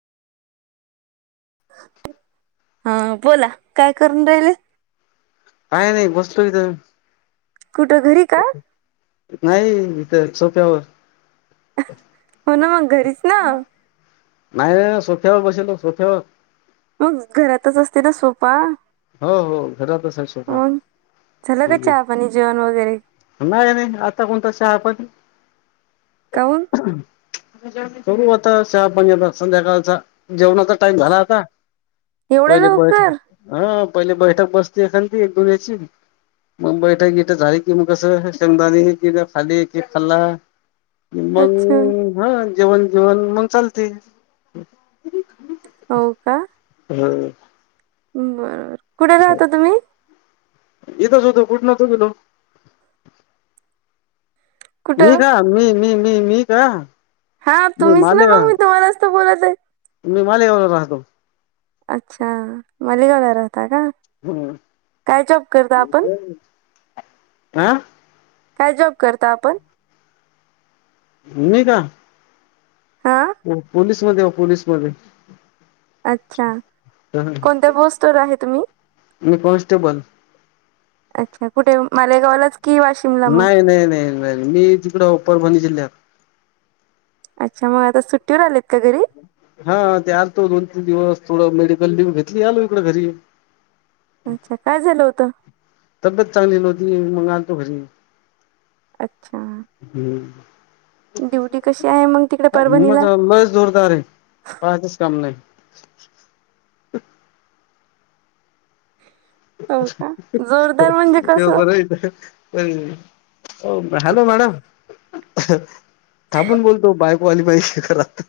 हा बोला काय करून राहिल काय नाही बसलो इथं कुठं घरी का नाही इथं सोफ्यावर हो ना मग घरीच ना. नाही सोथेवर बसल सोथ मग घरातच असते ना सोफा. हो हो घरातच शोपा. झालं का चहा पाणी जेवण वगैरे नाही नाही आता कोणता शहा पण. काऊन करू आता चहा पाणी संध्याकाळचा जेवणाचा टाईम झाला आता एवढ्या पहिले ब लवकर हा पहिले बैठक बसती असन ती एकदो ह्याची मग बैठक बिठ झाली की मग कसं समदंयांनी खाली केक खाल्ला अच्छा मंग हा जेवण जेवण मंग चालते हो का ह बरोबर कुठे राहता तुम्ही येतच होतो कुठ न्हवतो गेलो मी कुठं का मी मी मी मी का हा मी तुम्हीच ना मग मालेगाव मी तुम्हालाच तर बोलत आहे मी मालेगावला राहतो अच्छा मालेगावला राहता का हम्म. काय जॉब करता आपण आं काय जॉब करता आपण मीं का हा हो पोलिसमध्ये हाव पोलीसमध्ये. अच्छा मी कोणत्या पोस्ट वर आहे तुम्ही कॉन्स्टेबल अच्छा कुठे मालेगावलाच की वाशिमला मग नाही नाही नाही नाही मी तिकड परभणी जिल्ह्यात अच्छा मग आता सुट्टीवर आलेत का घरी हा ते आलतो दोन तीन दिवस थोडं मेडिकल लिव्ह घेतली आलो इकडे घरी अच्छा काय झालं होतं तब्येत चांगली न्हवती मंग आलतो घरी अच्छा ड्युटी कशी आहे मग तिकडे मग परभणीला? लयच जोरदार आहे पायचंच काम नाही हो का जोरदार म्हणजे तेव कसं? बर आहेथ हम् हॅलो मॅडम. थांबून बोलतो, बायको आली मायी घरात.